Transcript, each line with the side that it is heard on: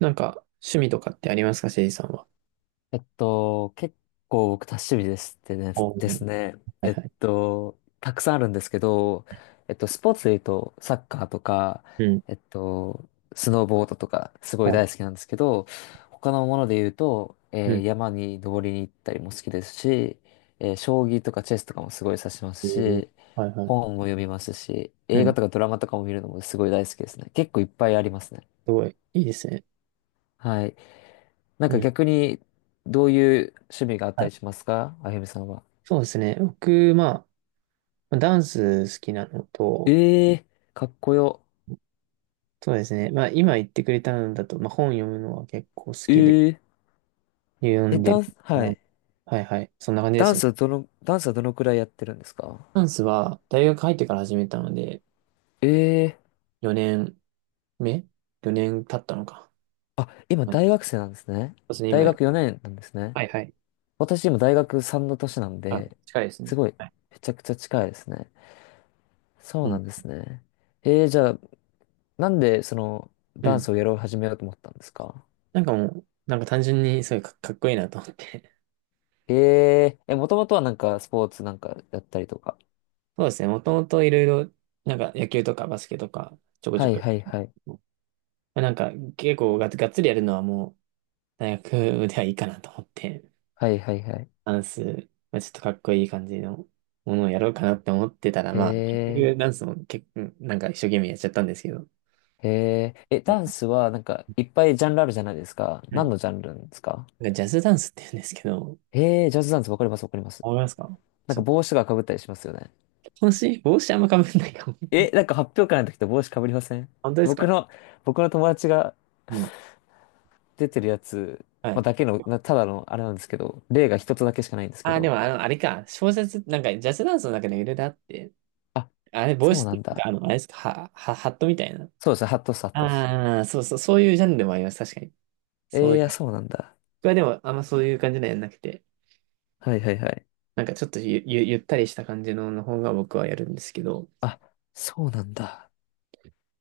right: なんか、趣味とかってありますか、せいじさんは？
left: 結構僕多趣味
right: お
left: で
right: ー。
left: すね。
right: はいはい。
left: たくさんあるんですけど、スポーツで言うと、サッカーとか、
right: うん。
left: えっと、スノーボードとか、すごい
right: はい。
left: 大好きなんですけど、他のもので言うと、
right: うん。
left: 山に登りに行ったりも好きですし、将棋とかチェスとかもすごい指しま
right: え
left: す
right: ー、
left: し、
right: はいはい。
left: 本も読みますし、
right: う
left: 映
right: ん。
left: 画
right: す
left: とかドラマとかも見るのもすごい大好きですね。結構いっぱいありますね。
right: ごい。いいですね。
left: はい。なん
right: う
left: か
right: ん。
left: 逆に、どういう趣味があった
right: は
left: り
right: い。
left: しますか、あゆみさんは。
right: そうですね。僕、まあ、ダンス好きなのと、
left: ええー、かっこよ。
right: そうですね。まあ、今言ってくれたのだと、まあ、本読むのは結構好きで、
left: ええ
right: 読
left: え、
right: んで
left: ダ
right: る
left: ンス、
right: か
left: は
right: な。
left: い。
right: はいはい。そんな感じですね。
left: ダンスはどのくらいやってるんですか？
right: ダンスは、大学入ってから始めたので、
left: ええー、
right: 4年目？ 4 年経ったのか。
left: あ、今
right: はい、
left: 大
right: そ
left: 学生なんですね。
right: うですね、
left: 大
right: 今。
left: 学4年なんですね。
right: はいはい。
left: 私今大学3の年なん
right: あ、
left: で、
right: 近いですね。
left: すごい、
right: はい。
left: めちゃくちゃ近いですね。そ
right: う
left: うな
right: ん。
left: んですね。ええ、じゃあ、なんでその、
right: う
left: ダンス
right: ん。
left: をやろう始めようと思ったんですか？
right: なんかもう、なんか単純にすごいかっこいいなと思って。
left: えええ、もともとはなんかスポーツなんかやったりとか。
right: そうですね。もともといろいろ、なんか野球とかバスケとか、ちょこち
left: は
right: ょ
left: い
right: こ。
left: はいはい。
right: まあ、なんか結構がっつりやるのはもう、大学ではいいかなと思って、
left: はいはいはい。
right: ダンス、まあ、ちょっとかっこいい感じのものをやろうかなって思ってたら、
left: へ
right: まあ、結
left: え、
right: 局ダンスも結構、なんか一生懸命やっちゃったんですけど。
left: へえ。え、ダンスはなんかいっぱいジャンルあるじゃないですか。
right: は
left: 何
right: い。
left: のジャンルなんですか？
right: なんかジャズダンスって言うんですけど、
left: へえ、ジャズダンス、わかりますわかります。
right: わかりますか？
left: なん
right: ち
left: か
right: ょっと、
left: 帽子がかぶったりしますよね。
right: 帽子あんま被んないかも。
left: え、なんか発表会の時と帽子かぶりません？
right: 本当です
left: 僕
right: か？
left: の、僕の友達が
right: うん。
left: 出てるやつ、
right: は
left: まあ、
right: い。
left: だけの、なただのあれなんですけど、例が一つだけしかないんですけ
right: ああ、で
left: ど。
right: もあの、あれか、小説、なんかジャズダンスの中でいろいろあって、
left: あ、
right: あれ、帽
left: そう
right: 子っ
left: な
right: てい
left: ん
right: うか、
left: だ。
right: あの、あれですか、ハットみたいな。
left: そうですね、ハットス、ハットス。
right: ああ、そうそう、そういうジャンルもあります、確かに。そうい
left: え
right: う。
left: え、そうなんだ。
right: 僕はでも、あんまそういう感じのやんなくて、
left: はいはいはい。
right: なんかちょっとゆったりした感じのの方が僕はやるんですけど、
left: あ、そうなんだ。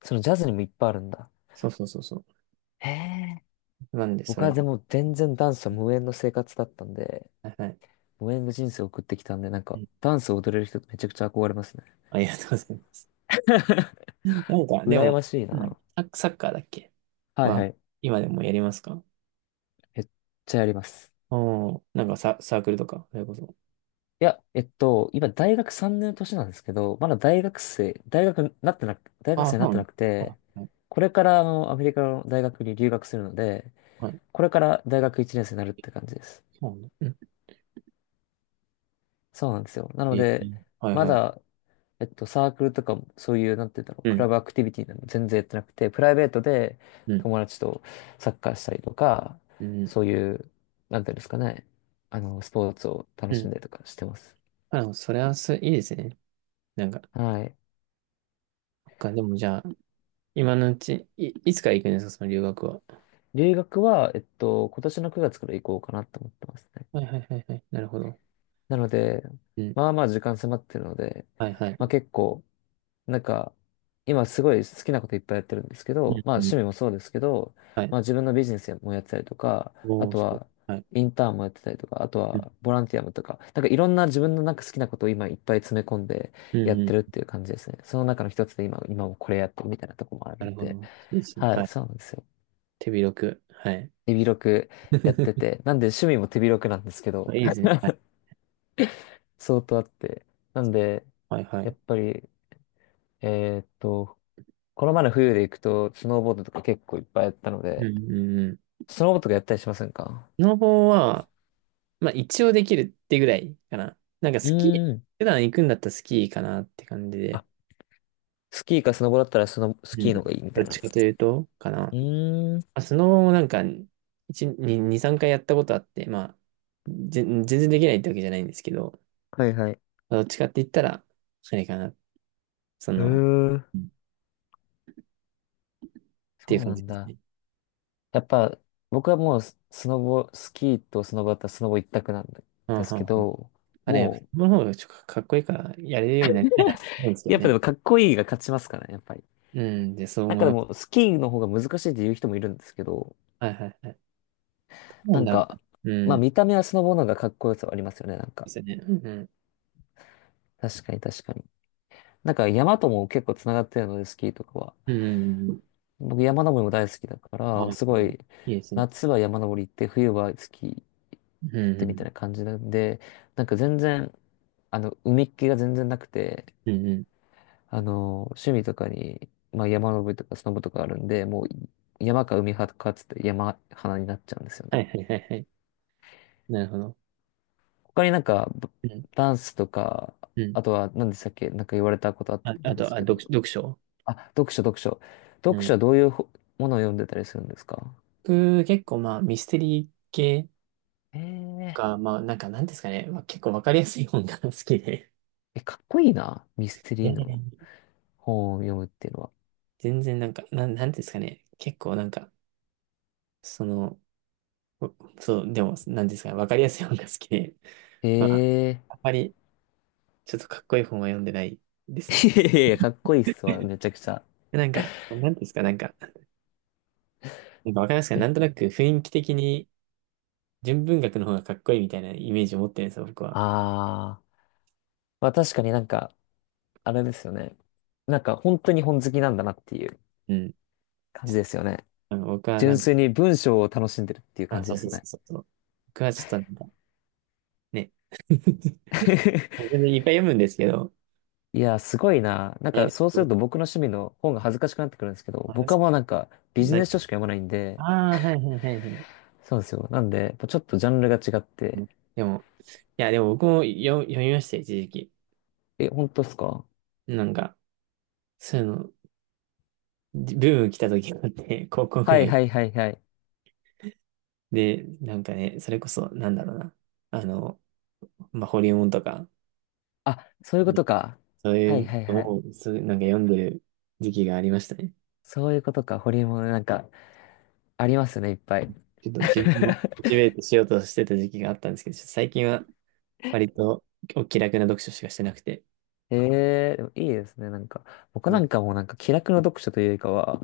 left: そのジャズにもいっぱいあるんだ。
right: そうそうそうそ
left: へえ。
right: う。なんで、そ
left: 僕は
right: れ、
left: でも全然ダンスは無縁の生活だったんで、
right: はいはい。
left: 無縁の人生を送ってきたんで、なん
right: う
left: か、
right: ん。
left: ダンスを踊れる人ってめちゃくちゃ憧れますね。
right: ありがとうございます。なんか、で
left: 羨
right: も、
left: ましい
right: なんだっけ、
left: な。
right: サッカーだっけ
left: はい
right: は、
left: はい。
right: 今でもやりますか？
left: めっちゃやります。
right: おー、なんかサークルとか、それこそ。
left: いや、今大学3年の年なんですけど、まだ大学生、大学になってなく、大学
right: ああ、
left: 生にな
right: そ
left: っ
right: う
left: て
right: な
left: な
right: の。
left: く
right: あ、
left: て、
right: はい
left: これからアメリカの大学に留学するので、
right: はい。
left: これから大学1年生になるって感じです。
right: そうなの。
left: そうなんですよ。なの
right: え
left: で、
right: ー、はい
left: ま
right: はい。
left: だ、サークルとかも、そういう、なんて言うんだろう、
right: う
left: ク
right: ん、
left: ラブアクティビティなど全然やってなくて、プライベートで
right: うん、
left: 友達とサッカーしたりとか、
right: うん、
left: そういう、なんていうんですかね、スポーツを楽
right: う
left: し
right: ん。
left: んだりとかしてます。
right: あ、でもそれはいいですね。なんか、
left: はい。
right: そっか、でもじゃあ、今のうち、いつから行くんですか、その留学は？
left: 留学は、今年の9月から行こうかなと思ってますね。
right: はいはいはいはい。なるほど。
left: なので、
right: うん。
left: まあまあ時間迫ってるので、
right: はいは
left: まあ
right: い。
left: 結構、なんか、今すごい好きなこといっぱいやってるんですけ
right: う
left: ど、
right: ん、
left: まあ
right: うん。
left: 趣味もそうですけど、
right: はい。
left: まあ自分のビジネスもやってたりとか、あ
right: おー、
left: と
right: すごい。
left: は
right: はい。
left: インターンもやってたりとか、あと
right: うん、
left: はボランティアもとか、なんかいろんな自分のなんか好きなことを今いっぱい詰め込んで
right: うん、
left: やっ
right: う
left: てるっ
right: ん。
left: ていう感じですね。その中の一つで今もこれやってるみたいなとこもある
right: な
left: ん
right: るほ
left: で、
right: ど。いいですね。
left: は
right: は
left: い、
right: い。
left: そうなんですよ。
right: 手広く。はい。
left: 手広くやって て、なんで趣味も手広くなんですけど、
right: いいですね。はい。
left: 相当あって。なんで、
right: はいは
left: や
right: い。
left: っぱり、えーっと、この前の冬で行くと、スノーボードとか結構いっぱいやったの
right: う
left: で、
right: ん、うん、うん。
left: スノーボードとかやったりしませんか？
right: スノボは、まあ一応できるってぐらいかな。なんか
left: う
right: スキー、
left: ーん。
right: 普段行くんだったらスキーかなって感じ
left: あ、
right: で。
left: スキーかスノボだったらス
right: う
left: キーの
right: ん。
left: 方がいいみ
right: ど
left: た
right: っ
left: いな。う
right: ちかというと、かな。ま
left: ーん。
right: あ、スノボもなんか、2、3回やったことあって、まあ、全然できないってわけじゃないんですけど、
left: はいはい。へ
right: どっちかって言ったら、それかな。その、
left: え、
right: うんっていう
left: そう
right: 感
left: な
right: じ
left: ん
right: です
left: だ。
right: ね。
left: やっぱ、僕はもうスノボ、スキーとスノボだったらスノボ一択なん
right: うん、
left: で
right: う
left: すけ
right: ん、うん。
left: ど、
right: あれ、やっぱ、
left: も
right: その方がちょっとかっこいいから、やれるようになりたいなって思うんです
left: う、
right: よ
left: やっぱで
right: ね。
left: もかっこいいが勝ちますからね、やっぱり。
right: うん、で、そう
left: なん
right: 思い
left: かで
right: ます。
left: も、スキーの方が難しいって言う人もいるんですけど、
right: はいはいはい。そ
left: な
right: う
left: ん
right: なんだ。
left: か、
right: う
left: まあ
right: ん。そう
left: 見た目はスノボの方がかっこよさはありますよね、なんか。
right: ですよね。うん。
left: 確かに確かに。なんか山とも結構つながってるので、スキーとかは。
right: うん。うん。
left: 僕山登りも大好きだか
right: はい
left: ら、すご
right: はい。
left: い、
right: いいですね。
left: 夏は山登り行って、冬はスキー
right: う
left: やっ
right: ん。う
left: てみた
right: ん。
left: いな感じなんで、なんか全然、海っ気が全然なくて、
right: うん。うん。
left: 趣味とかに、まあ山登りとかスノボとかあるんで、もう山か海派かっつって山派になっちゃうんですよ
right: は
left: ね。
right: いはいはいはい。なるほど。
left: 他になんか、
right: うん。
left: ダンスとか、
right: うん。
left: あとは何でしたっけ、なんか言われたことあった
right: あ、
left: と思
right: あ
left: うんで
right: と、
left: す
right: あ、
left: けど、
right: 読書。
left: あ、読書、読書。
right: う
left: 読
right: ん。
left: 書はどういうものを読んでたりするんですか？
right: 僕、結構まあ、ミステリー系
left: ええ
right: か、まあ、なんか、なんですかね、まあ、結構わかりやすい本が 好きで。
left: え、かっこいいな。ミステ
right: い
left: リ
right: や
left: ー
right: いやい
left: の
right: や、
left: 本を読むっていうのは。
right: 全然なんか、なんですかね、結構なんか、その、お、そう、でも、なんですかね、わかりやすい本が好きで、
left: え
right: まあ、
left: え
right: あんまり、ちょっとかっこいい本は読んでないで すね。
left: いやいやいや、かっこいいっすわ、めちゃくちゃ。
right: なんか、なんですか、なんか、なんかわかりますか、
left: え、
right: なんとなく雰囲気的に、純文学の方がかっこいいみたいなイメージを持ってるんですよ、僕は。
left: あー。まあ確かになんか、あれですよね。なんか本当に本好きなんだなっていう
right: うん。
left: 感じですよね。
right: あの、僕はな
left: 純
right: んか、
left: 粋に文章を楽しんでるっていう感
right: あ、
left: じ
right: そ
left: で
right: う
left: す
right: そう
left: よ
right: そう
left: ね。
right: そうそう。僕はちょっとなんか、ね。全然いっぱい読むんですけど。
left: いや、すごいな。なん
right: え、
left: か
right: で
left: そうす
right: も
left: ると僕の趣味の本が恥ずかしくなってくるんですけど、
right: あれで
left: 僕
right: す
left: は
right: か、
left: もうなんかビジ
right: 何
left: ネス書
right: か、
left: しか読まないんで、
right: ああ、はいはいはいはい。
left: そうですよ。なんで、やっぱちょっとジャンルが違っ
right: う
left: て。
right: ん。でも、いや、でも僕も読みましたよ、一時期。
left: え、本当っすか？
right: なんか、そういうの、ブーム来た時があって、高校く
left: は
right: ら
left: い
right: い。
left: はいはいはい。
right: で、なんかね、それこそ、なんだろうな。あの、まあ、ホリエモンとか、
left: あ、そういうこ
right: ね、
left: とか。
right: そうい
left: はい
right: う
left: はい
right: の
left: はい。
right: を、そう、なんか読んでる時期がありましたね。
left: そういうことか。ホリエモンなんか、ありますね、いっぱい。
right: ちょっと自分をモチベートしようとしてた時期があったんですけど、ちょっと最近は割とお気楽な読書しかしてなくて。
left: ええ、でもいいですね。なんか、僕
right: う
left: なん
right: ん。
left: かもうなんか気楽な読書というよりかは、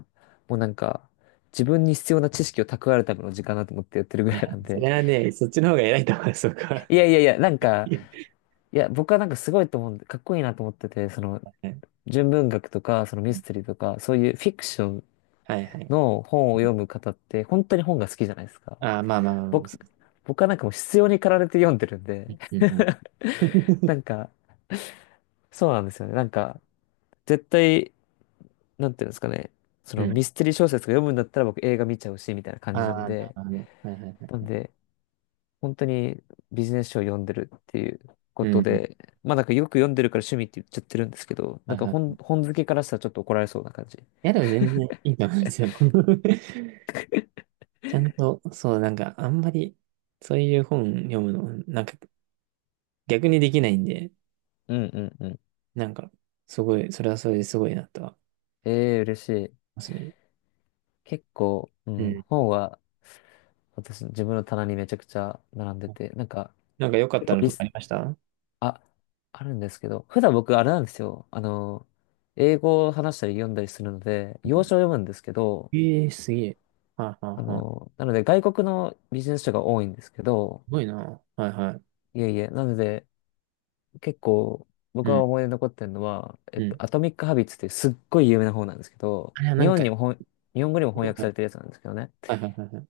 left: もうなんか、自分に必要な知識を蓄えるための時間だと思ってやってるぐ
right: い
left: ら
right: や、
left: いなん
right: そ
left: で。
right: れはね、そっちの方が偉いと思います、僕は。
left: いやいやいや、なんか、いや、僕はなんかすごいと思うんで、かっこいいなと思ってて、その、純文学とか、そのミステリーとか、そういうフィクション
right: はいはいはい。
left: の本を読む方って本当に本が好きじゃないですか。
right: ああ、まあまあまあまあ、
left: 僕、
right: そ
left: 僕はなんかもう必要に駆られて読んでるんで
right: う。うんうん。
left: な んか、そうなんですよね。なんか、絶対、なんていうんですかね。そ
right: う
left: のミ
right: ん。
left: ステリー小説が読むんだったら僕映画見ちゃうし、みたいな感じな
right: あ
left: ん
right: あ、なる
left: で。
right: ほど。はいはいは
left: なん
right: い。
left: で、本当にビジネス書を読んでるっていうこ
right: う
left: と
right: ん。
left: で、まあなんかよく読んでるから趣味って言っちゃってるんですけど、
right: は
left: なん
right: い
left: か
right: はい。い
left: 本好きからしたらちょっと怒られそうな感じ。
right: や、でも全然いいと思うんですよ。ちゃんと、そう、なんか、あんまり、そういう本読むの、なんか、逆にできないんで、
left: うんうんうん。
right: なんか、すごい、それはそれですごいなとは思い
left: ええ嬉しい。
right: ますね。
left: 結構、う
right: う
left: ん、
right: ん。
left: 本は私の自分の棚にめちゃくちゃ並んでて、なんか、
right: なんか良かっ
left: 結
right: た
left: 構
right: の
left: リ
right: とかあ
left: ス、
right: りました
left: あ、あるんですけど、普段僕あれなんですよ。英語を話したり読んだりするので、洋書を読むんですけど、
right: ええ、すげえ。はいはいはい。
left: なので外国のビジネス書が多いんですけど、
right: すごいな。はいはい。
left: いえいえ、なので結構
right: う
left: 僕が
right: ん、
left: 思い出に残ってるのは、
right: うん。
left: アトミック・ハビッツっていうすっごい有名な本なんですけど、
right: あれはなんか、は
left: 日本語にも翻訳されてるやつなんですけどね、
right: いはいはいはい。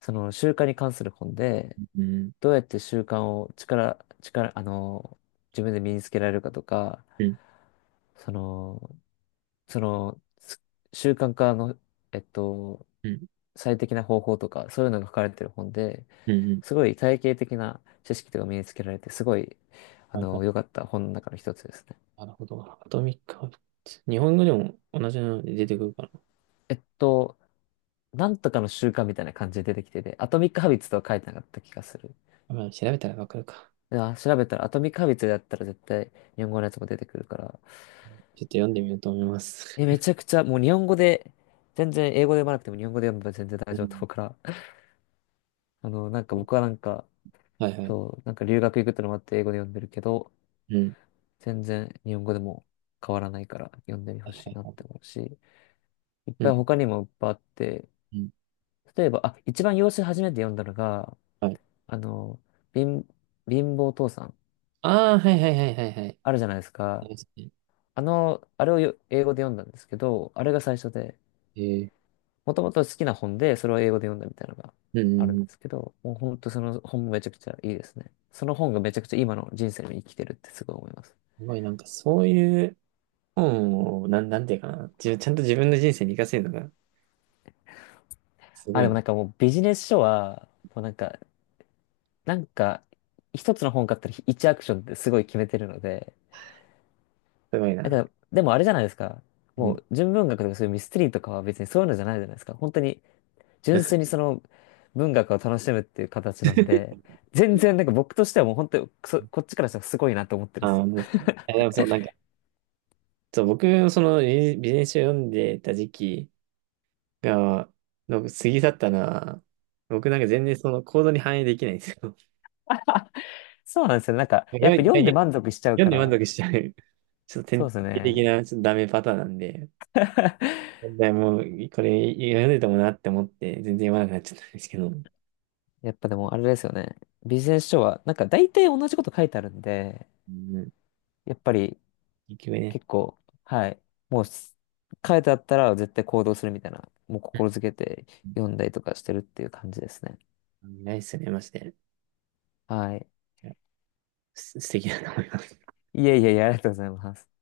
left: その習慣に関する本で、
right: うん、
left: どうやって習慣を力、力、自分で身につけられるかとか、
right: うん、
left: その、その、す習慣化の、えっと、
right: うん、
left: 最適な方法とか、そういうのが書かれてる本で、
right: うん。うん。
left: すごい体系的な知識とか身につけられて、すごい、あ
right: はいは
left: の、
right: い。
left: 良かった本の中の一つですね。
right: なるほど。アトミックハビッツ。日本語でも同じので出てくるか
left: えっと、なんとかの習慣みたいな感じで出てきてて、アトミックハビッツとは書いてなかった気がする。
right: な。まあ、調べたらわかるか。
left: あ調べたら、アトミックハビッツだったら絶対日本語のやつも出てくるから、
right: ちょっと読んでみようと思います。
left: え、めちゃくちゃ、もう日本語で、全然英語で読まなくても日本語で読めば全然 大
right: う
left: 丈夫と
right: ん、
left: 思うから、なんか僕はなんか、
right: はいはい。
left: そう、なんか留学行くってのもあって英語で読んでるけど、
right: うん、
left: 全然日本語でも変わらないから読んでみ
right: は
left: ほ
right: い
left: しいなっ
right: はい。
left: て思うし、いっ
right: う
left: ぱい
right: ん、
left: 他にもいっぱいあって、
right: うん。
left: 例えば、あ、一番洋書初めて読んだのが、
right: はい。
left: あの、貧、貧乏父さん、
right: ああ、はいはいはいはいはい。
left: あるじゃないです
right: そ
left: か。
right: うですね。
left: あの、あれをよ英語で読んだんですけど、あれが最初で、
right: えー、
left: もともと好きな本で、それを英語で読んだみたいなのが
right: うん、う
left: あるん
right: ん
left: で
right: う
left: す
right: ん。
left: けど、もう本当その本もめちゃくちゃいいですね。その本がめちゃくちゃ今の人生に生きてるってすごい思います。
right: すごい、なんかそういう本を、なんていうかな。自分ちゃんと自分の人生に活かせるのが、すご
left: あ、で
right: い
left: も
right: な。
left: なんかもうビジネス書は、もうなんか、なんか、一つの本買ったら一アクションってすごい決めてるので、
right: すごい
left: な
right: な。
left: んか、でもあれじゃないですか。
right: う
left: も
right: ん。
left: う純文学とかそういうミステリーとかは別にそういうのじゃないじゃないですか。本当に純粋に その文学を楽しむっていう形なんで、全然なんか僕としてはもう本当にそこっちからしたらすごいなと思ってる
right: あ
left: ん
right: あ、
left: ですよ。
right: 本う。ですか。え、で もそう、なんか、そう、僕、そのビジネス書を読んでた時期が、の過ぎ去ったのは、僕なんか全然その行動に反映できないんですよ。
left: そうなんですよ。なんか、やっぱ読んで満足しちゃう
right: 読ん
left: か
right: で満
left: ら、
right: 足しちゃう。ちょっと典
left: そうです
right: 型的
left: ね。
right: なちょっとダメパターンなんで、問題もうこれ読んでたもんなって思って、全然読まなくなっちゃったんですけど、う
left: やっぱでもあれですよね。ビジネス書は、なんか大体同じこと書いてあるんで、
right: ん、
left: やっぱり
right: 結局ね、
left: 結構、はい。もうす書いてあったら絶対行動するみたいな、もう心づけて
right: う
left: 読んだりとかしてるっていう感じですね。
right: ん、ないっすね、マジで。
left: はい。
right: いや、素敵だと思います。
left: いえいえいえ、ありがとうございます。